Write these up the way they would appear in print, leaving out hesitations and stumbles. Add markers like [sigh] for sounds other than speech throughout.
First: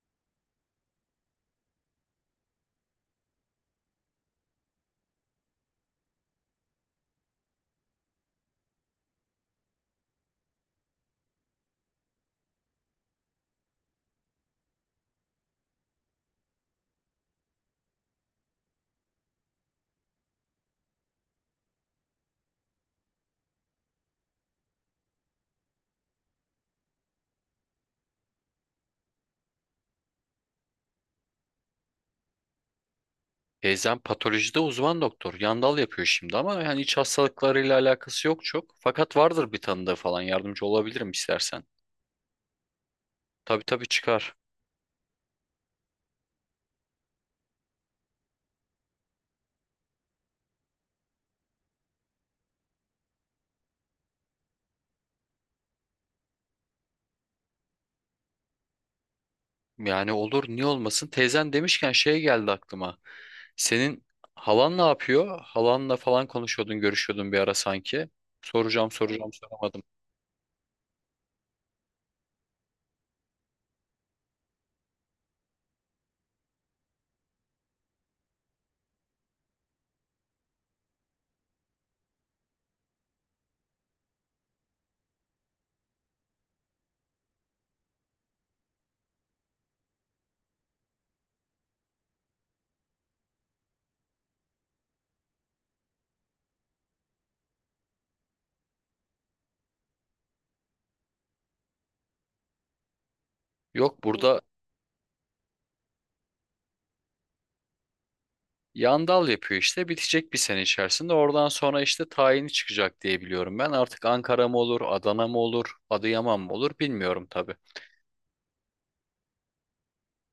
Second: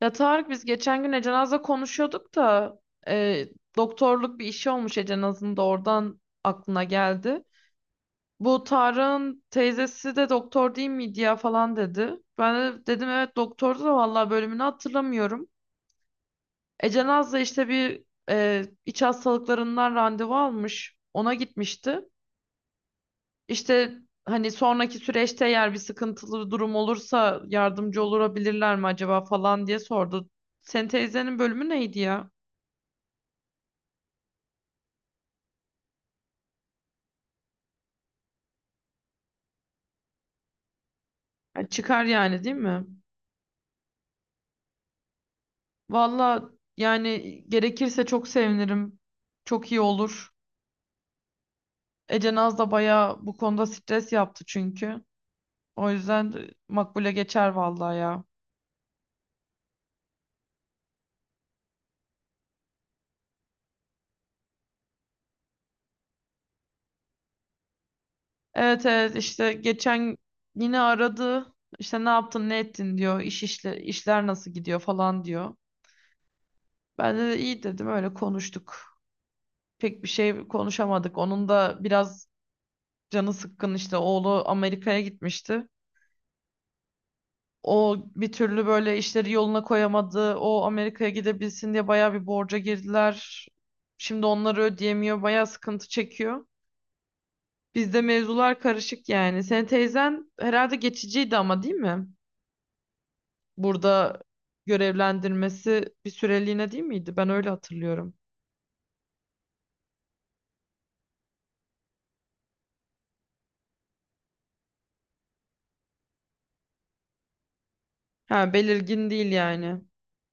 Ya Tarık biz geçen gün Ece Naz'la konuşuyorduk da e, doktorluk bir işi olmuş Ece Naz'ın da oradan aklına geldi. Bu Tarık'ın teyzesi de doktor değil miydi ya falan dedi. Ben de dedim evet doktordu da vallahi bölümünü hatırlamıyorum. Ece Naz da işte bir iç hastalıklarından randevu almış. Ona gitmişti. İşte hani sonraki süreçte eğer bir sıkıntılı durum olursa yardımcı olabilirler mi acaba falan diye sordu. Senin teyzenin bölümü neydi ya? Teyzem patolojide uzman doktor. Yandal yapıyor şimdi ama yani iç hastalıklarıyla alakası yok çok. Fakat vardır bir tanıdığı falan, yardımcı olabilirim istersen. Yani çıkar yani değil mi? Tabii tabii, çıkar. Valla yani gerekirse çok sevinirim. Çok iyi olur. Ece Naz da bayağı bu konuda stres yaptı çünkü. O yüzden de makbule geçer vallahi ya. Yani olur, niye olmasın. Teyzen demişken şey geldi aklıma. Senin halan ne yapıyor? Halanla falan konuşuyordun, görüşüyordun bir ara sanki. Evet Soracağım evet, soracağım, işte soramadım. geçen yine aradı. İşte ne yaptın ne ettin diyor. İşler nasıl gidiyor falan diyor. Ben de iyi dedim öyle konuştuk. Pek bir şey konuşamadık. Onun da biraz canı sıkkın, işte oğlu Amerika'ya gitmişti. O bir türlü böyle işleri yoluna koyamadı. O Amerika'ya gidebilsin diye bayağı bir borca girdiler. Şimdi onları ödeyemiyor. Bayağı sıkıntı çekiyor. Bizde mevzular karışık yani. Senin teyzen herhalde geçiciydi ama değil mi? Yok yok, Burada burada görevlendirmesi bir süreliğine değil miydi? Ben öyle hatırlıyorum. yandal yapıyor işte. Bitecek bir sene içerisinde. Oradan sonra işte tayini çıkacak diye biliyorum ben. Artık Ankara mı olur, Adana mı olur, Adıyaman mı olur, bilmiyorum tabii. Ha, belirgin değil yani.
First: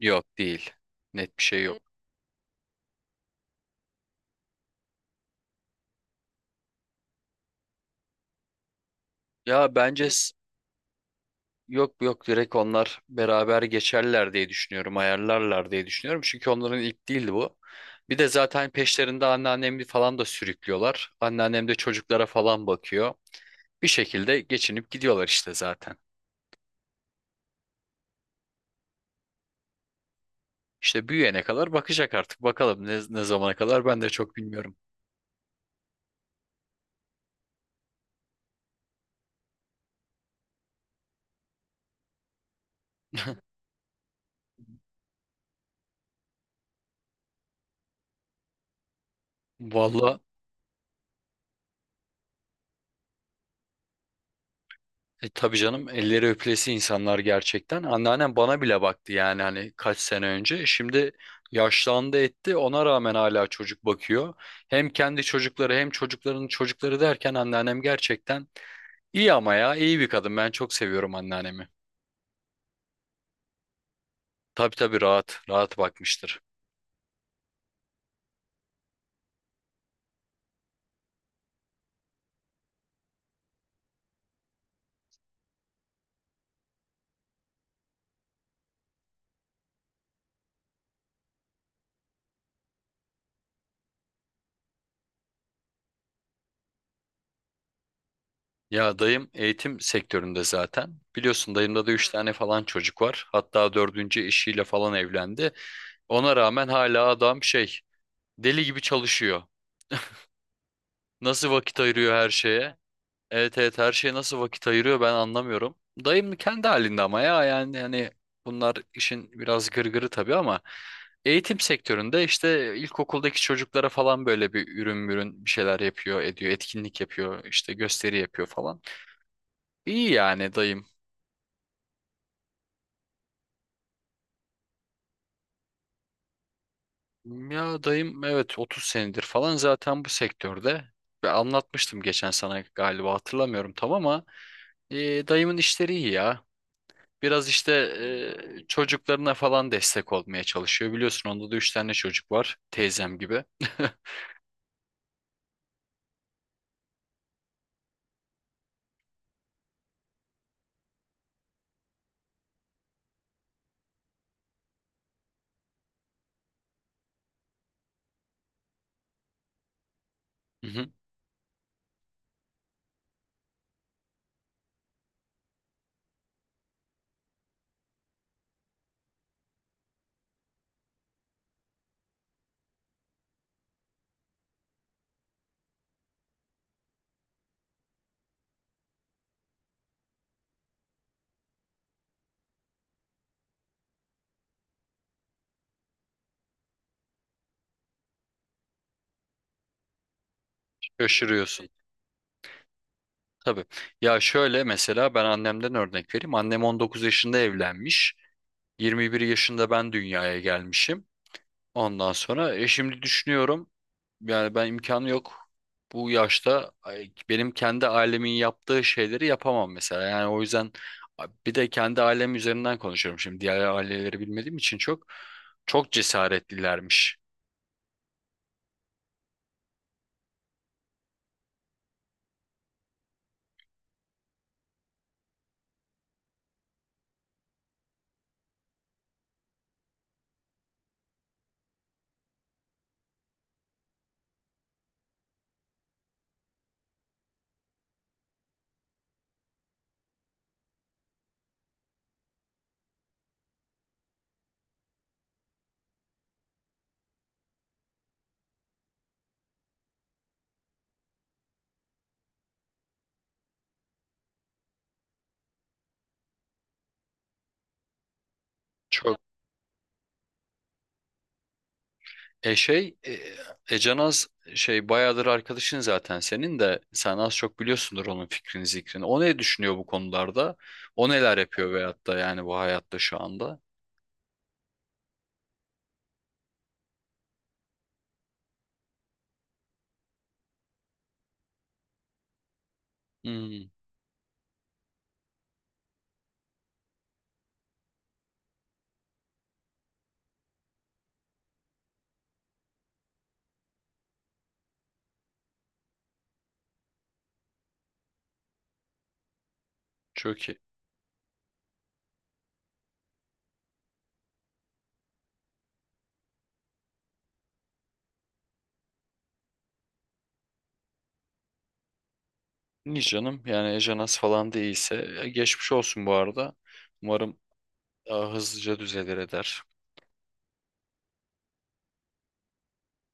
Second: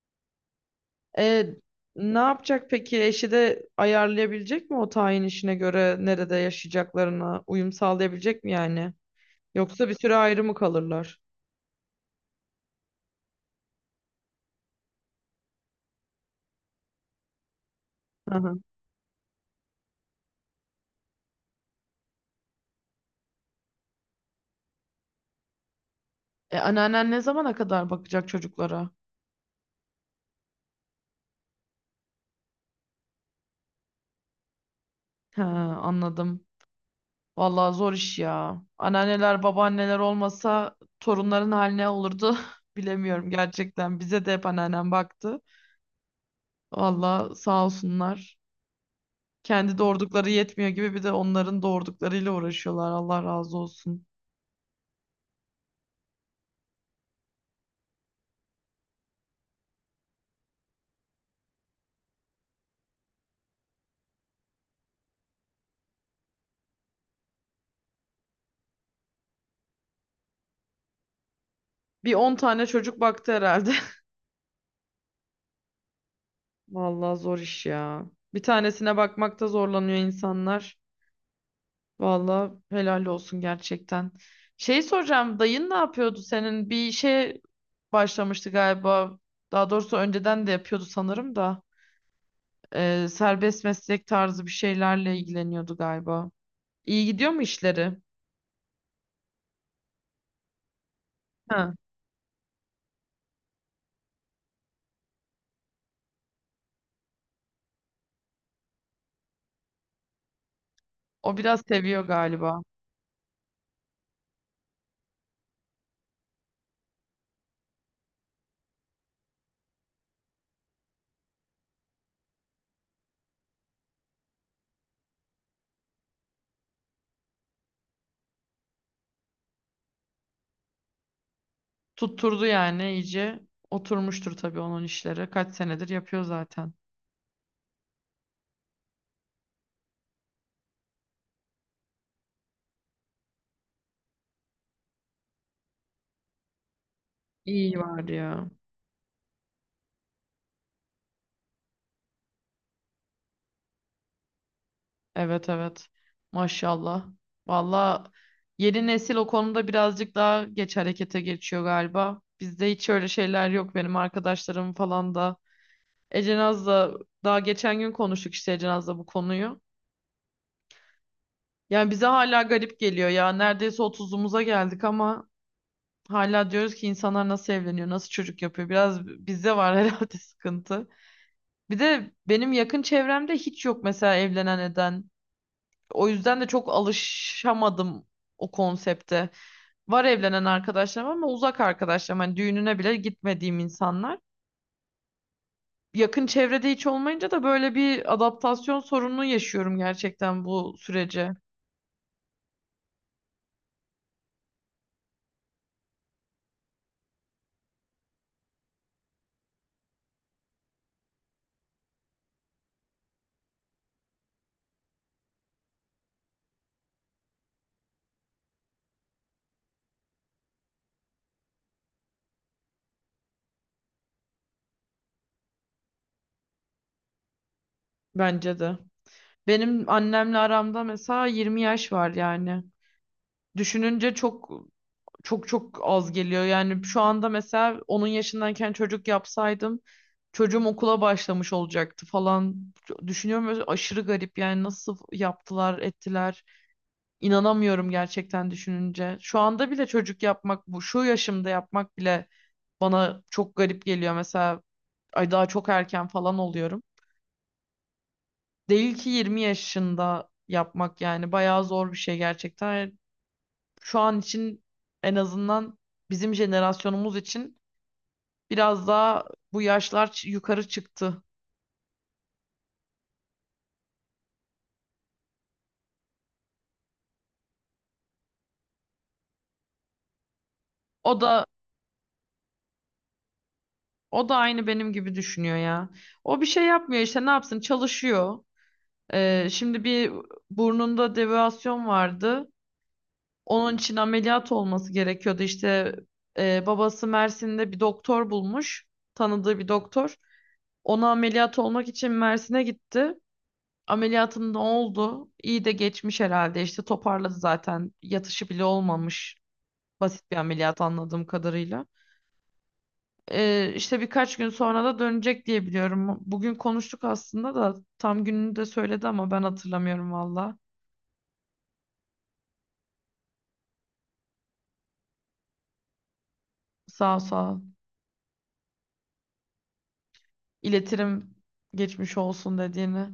Yok, değil. Net bir E, şey yok. ne yapacak peki? Eşi de ayarlayabilecek mi o tayin işine göre nerede yaşayacaklarına uyum sağlayabilecek mi yani? Ya Yoksa bir bence süre ayrı mı kalırlar? yok yok, direkt onlar beraber geçerler diye düşünüyorum. Ayarlarlar diye düşünüyorum. Çünkü onların ilk değildi bu. Bir de Hı hı. zaten peşlerinde anneannemi falan da sürüklüyorlar. Anneannem de çocuklara falan bakıyor. Bir şekilde geçinip gidiyorlar işte zaten. Anneannen ne zamana kadar bakacak çocuklara? İşte büyüyene kadar bakacak artık. Bakalım ne, ne zamana kadar, ben de çok bilmiyorum. He, anladım. Vallahi zor iş ya. Anneanneler, babaanneler olmasa torunların haline olurdu. [laughs] Bilemiyorum gerçekten. Bize de hep anneannem baktı. Vallahi sağ olsunlar. Kendi Vallahi. doğurdukları yetmiyor gibi bir de onların doğurduklarıyla uğraşıyorlar. Allah razı olsun. Tabii canım, elleri öpülesi insanlar gerçekten. Anneannem bana bile baktı yani, hani kaç sene önce. Şimdi yaşlandı etti, ona rağmen hala çocuk bakıyor. Hem kendi çocukları hem çocukların çocukları derken anneannem gerçekten iyi, ama ya iyi bir kadın. Ben çok seviyorum anneannemi. Bir 10 tane çocuk baktı herhalde. Tabii tabii, rahat rahat bakmıştır. [laughs] Vallahi zor iş ya. Bir tanesine bakmakta zorlanıyor insanlar. Vallahi helal olsun gerçekten. Şey soracağım, dayın ne yapıyordu senin? Bir işe başlamıştı galiba. Daha doğrusu önceden de yapıyordu sanırım da. Serbest meslek tarzı bir şeylerle ilgileniyordu galiba. İyi gidiyor mu işleri? Ya dayım eğitim sektöründe zaten. Biliyorsun, Ha, dayımda da üç tane falan çocuk var. Hatta dördüncü eşiyle falan evlendi. Ona rağmen hala adam şey, deli gibi çalışıyor. o Nasıl biraz vakit seviyor ayırıyor her galiba. şeye? Evet evet, her şeye nasıl vakit ayırıyor ben anlamıyorum. Dayım kendi halinde ama ya, yani hani bunlar işin biraz gırgırı tabii, ama eğitim sektöründe işte ilkokuldaki çocuklara falan böyle bir ürün mürün bir şeyler yapıyor, ediyor, etkinlik yapıyor, işte gösteri yapıyor falan. İyi yani dayım. Tutturdu yani iyice. Oturmuştur tabii onun işleri. Kaç senedir yapıyor zaten. Ya dayım, evet, 30 senedir falan zaten bu sektörde. Ve anlatmıştım geçen sana galiba, hatırlamıyorum tam, ama dayımın işleri iyi ya. Biraz işte İyi var ya. Çocuklarına falan destek olmaya çalışıyor. Biliyorsun, onda da üç tane çocuk var. Teyzem gibi. [laughs] Evet evet. Maşallah. Valla yeni nesil o konuda birazcık daha geç harekete geçiyor galiba. Bizde hiç öyle şeyler yok, benim arkadaşlarım falan da. Ecenaz'la daha geçen gün konuştuk işte Ecenaz'la bu konuyu. Hı hı. Yani bize hala garip geliyor ya. Neredeyse 30'umuza geldik ama hala diyoruz ki insanlar nasıl evleniyor, nasıl çocuk yapıyor. Biraz bizde var [laughs] herhalde sıkıntı. Bir de benim yakın çevremde hiç yok mesela evlenen eden. O yüzden de çok alışamadım o konsepte. Var evlenen arkadaşlarım ama uzak arkadaşlarım. Hani düğününe bile gitmediğim insanlar. Yakın çevrede hiç olmayınca da böyle bir adaptasyon sorunu yaşıyorum gerçekten bu sürece. Şaşırıyorsun. Tabii. Ya şöyle, mesela ben annemden örnek vereyim. Annem 19 yaşında evlenmiş. Yirmi bir yaşında ben dünyaya gelmişim. Ondan sonra şimdi düşünüyorum yani ben, imkanı yok. Bu yaşta ay, benim kendi ailemin yaptığı şeyleri yapamam mesela. Yani o yüzden bir de kendi ailem üzerinden konuşuyorum şimdi. Diğer aileleri bilmediğim için çok çok cesaretlilermiş. Bence de. Benim annemle aramda mesela 20 yaş var yani. Düşününce çok az geliyor. Yani şu anda mesela onun yaşındayken çocuk yapsaydım çocuğum okula başlamış olacaktı falan. Düşünüyorum böyle aşırı garip yani nasıl yaptılar ettiler. İnanamıyorum gerçekten düşününce. Şu anda bile çocuk yapmak, bu şu yaşımda yapmak bile bana çok garip geliyor. Mesela ay daha çok erken falan oluyorum. Değil ki 20 yaşında yapmak, yani bayağı zor bir şey gerçekten. Şu an için en azından bizim jenerasyonumuz için biraz Çok daha bu yaşlar yukarı çıktı. e şey e, e, şey, bayağıdır arkadaşın zaten senin de, sen az çok biliyorsundur onun fikrini zikrini. O ne düşünüyor bu konularda? O O neler da yapıyor, veyahut da yani bu hayatta şu anda? o da aynı benim gibi düşünüyor ya. O bir şey yapmıyor işte, ne yapsın çalışıyor. Şimdi bir burnunda devasyon vardı. Hmm, Onun için ameliyat olması gerekiyordu. İşte babası Mersin'de bir doktor bulmuş. Tanıdığı bir doktor. Ona ameliyat olmak için Mersin'e gitti. Ameliyatında oldu. İyi de geçmiş herhalde. İşte toparladı zaten. Yatışı bile olmamış. Basit bir çok iyi. ameliyat anladığım kadarıyla. İşte birkaç gün sonra da dönecek diye biliyorum. Bugün konuştuk aslında da tam gününü de söyledi ama ben hatırlamıyorum valla. Niye canım? Yani Ejanas falan değilse, geçmiş olsun bu arada. Sağ ol, Umarım sağ ol. daha hızlıca düzelir eder. İletirim geçmiş olsun dediğini.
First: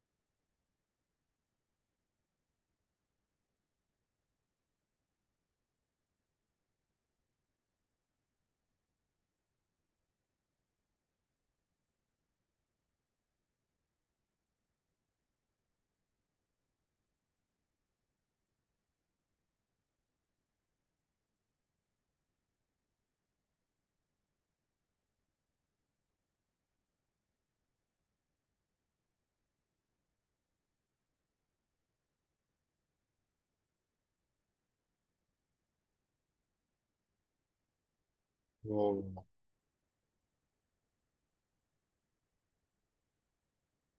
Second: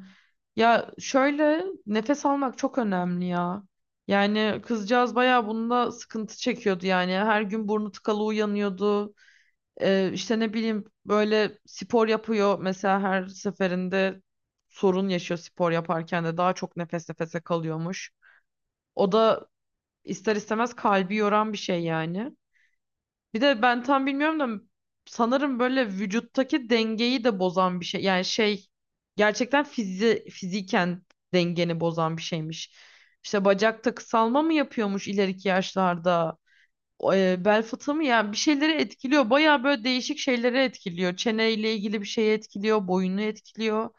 Ya şöyle, nefes almak çok önemli ya. Yani kızcağız bayağı bunda sıkıntı çekiyordu yani. Her gün burnu tıkalı uyanıyordu. İşte ne bileyim, böyle spor yapıyor mesela, her seferinde sorun yaşıyor, spor yaparken de daha çok nefes nefese kalıyormuş. O da ister istemez kalbi yoran bir şey yani. Bir de ben tam bilmiyorum da sanırım böyle vücuttaki dengeyi de bozan bir şey. Yani şey, gerçekten fiziken dengeni bozan bir şeymiş. İşte bacakta kısalma mı yapıyormuş ileriki yaşlarda? O, bel fıtığı mı? Yani bir şeyleri etkiliyor. Bayağı böyle değişik şeyleri etkiliyor. Çeneyle ilgili bir şeyi etkiliyor. Boyunu etkiliyor.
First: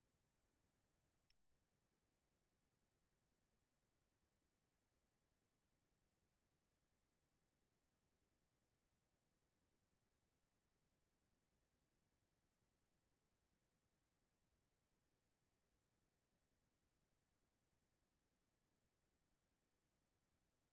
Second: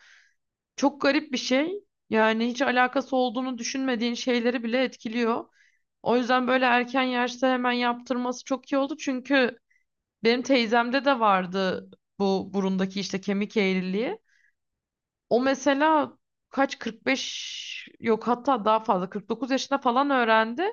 Çok garip bir şey. Yani hiç alakası olduğunu düşünmediğin şeyleri bile etkiliyor. O yüzden böyle erken yaşta hemen yaptırması çok iyi oldu. Çünkü benim teyzemde de vardı bu burundaki işte kemik eğriliği. O mesela kaç 45 yok hatta daha fazla 49 yaşında falan öğrendi.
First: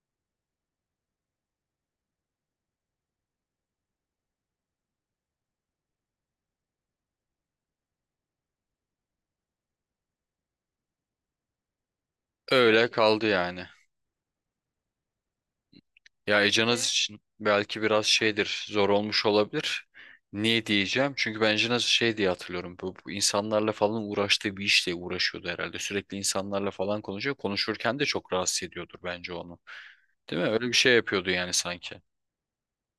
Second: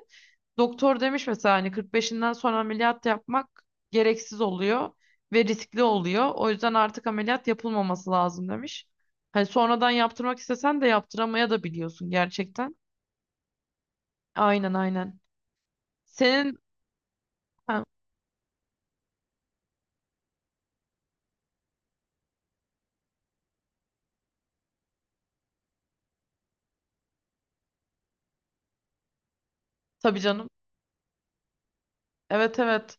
Doktor demiş mesela hani 45'inden sonra ameliyat yapmak gereksiz oluyor ve riskli oluyor. O yüzden artık ameliyat yapılmaması lazım demiş. Hani sonradan yaptırmak istesen de yaptıramaya da biliyorsun gerçekten. Öyle kaldı yani. Aynen aynen. Ya Senin Ejanas için ha, belki biraz şeydir, zor olmuş olabilir. Niye diyeceğim? Çünkü ben Ejanas'ı şey diye hatırlıyorum. Bu, bu insanlarla falan uğraştığı bir işle uğraşıyordu herhalde. Sürekli insanlarla falan konuşuyor. Konuşurken de çok rahatsız ediyordur bence onu. tabii Değil canım. mi? Öyle bir şey yapıyordu yani sanki. Evet evet.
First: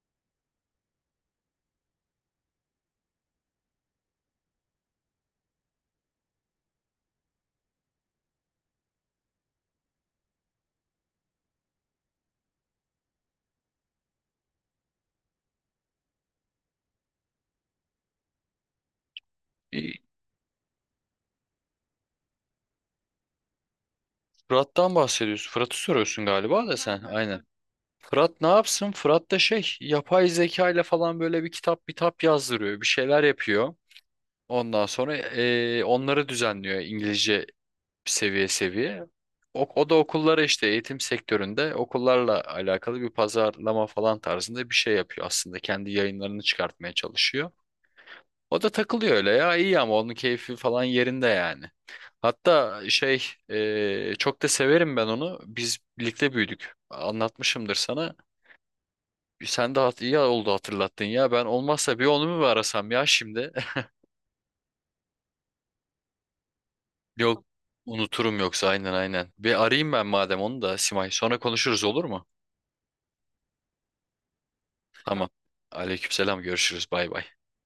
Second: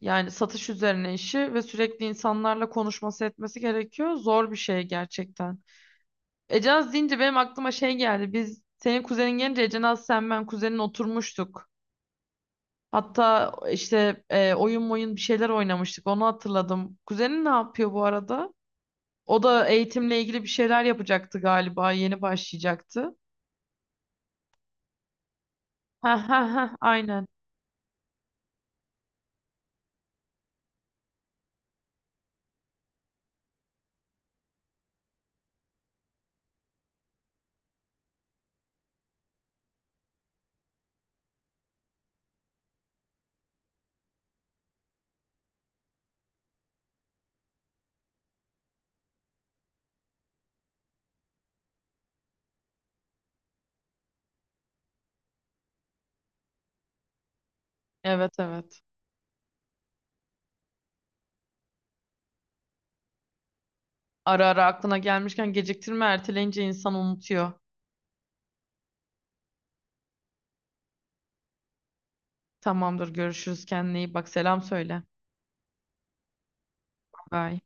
Yani satış üzerine işi ve sürekli insanlarla konuşması etmesi gerekiyor. Zor bir şey gerçekten. Ecenaz deyince benim aklıma şey geldi. Biz senin kuzenin gelince Ecenaz, sen, ben, kuzenin oturmuştuk. Hatta işte oyun bir şeyler oynamıştık. Onu hatırladım. Kuzenin ne yapıyor bu arada? O da E, eğitimle ilgili bir şeyler yapacaktı galiba. Yeni başlayacaktı. Fırat'tan bahsediyorsun. Fırat'ı Ha soruyorsun ha ha galiba da sen. Aha. aynen. Aynen. Fırat ne yapsın? Fırat da şey, yapay zeka ile falan böyle bir kitap bir tap yazdırıyor. Bir şeyler yapıyor. Ondan sonra onları düzenliyor, İngilizce, seviye seviye. O, o da okullara işte, eğitim sektöründe okullarla alakalı bir pazarlama falan tarzında bir şey yapıyor aslında. Kendi yayınlarını çıkartmaya çalışıyor. O da takılıyor öyle ya, iyi, ama onun keyfi falan yerinde yani. Hatta şey, çok da severim ben onu. Biz birlikte büyüdük. Anlatmışımdır sana. Evet evet. Sen de iyi oldu hatırlattın ya. Ben, olmazsa bir onu mu arasam ya şimdi? Ara ara aklına gelmişken geciktirme, erteleyince insan [laughs] Yok, unutuyor. unuturum yoksa, aynen aynen. Bir arayayım ben madem onu da Simay. Sonra konuşuruz, olur mu? Tamamdır, görüşürüz, kendine iyi bak, selam söyle. Tamam. Aleykümselam, görüşürüz, bay bay. Bye.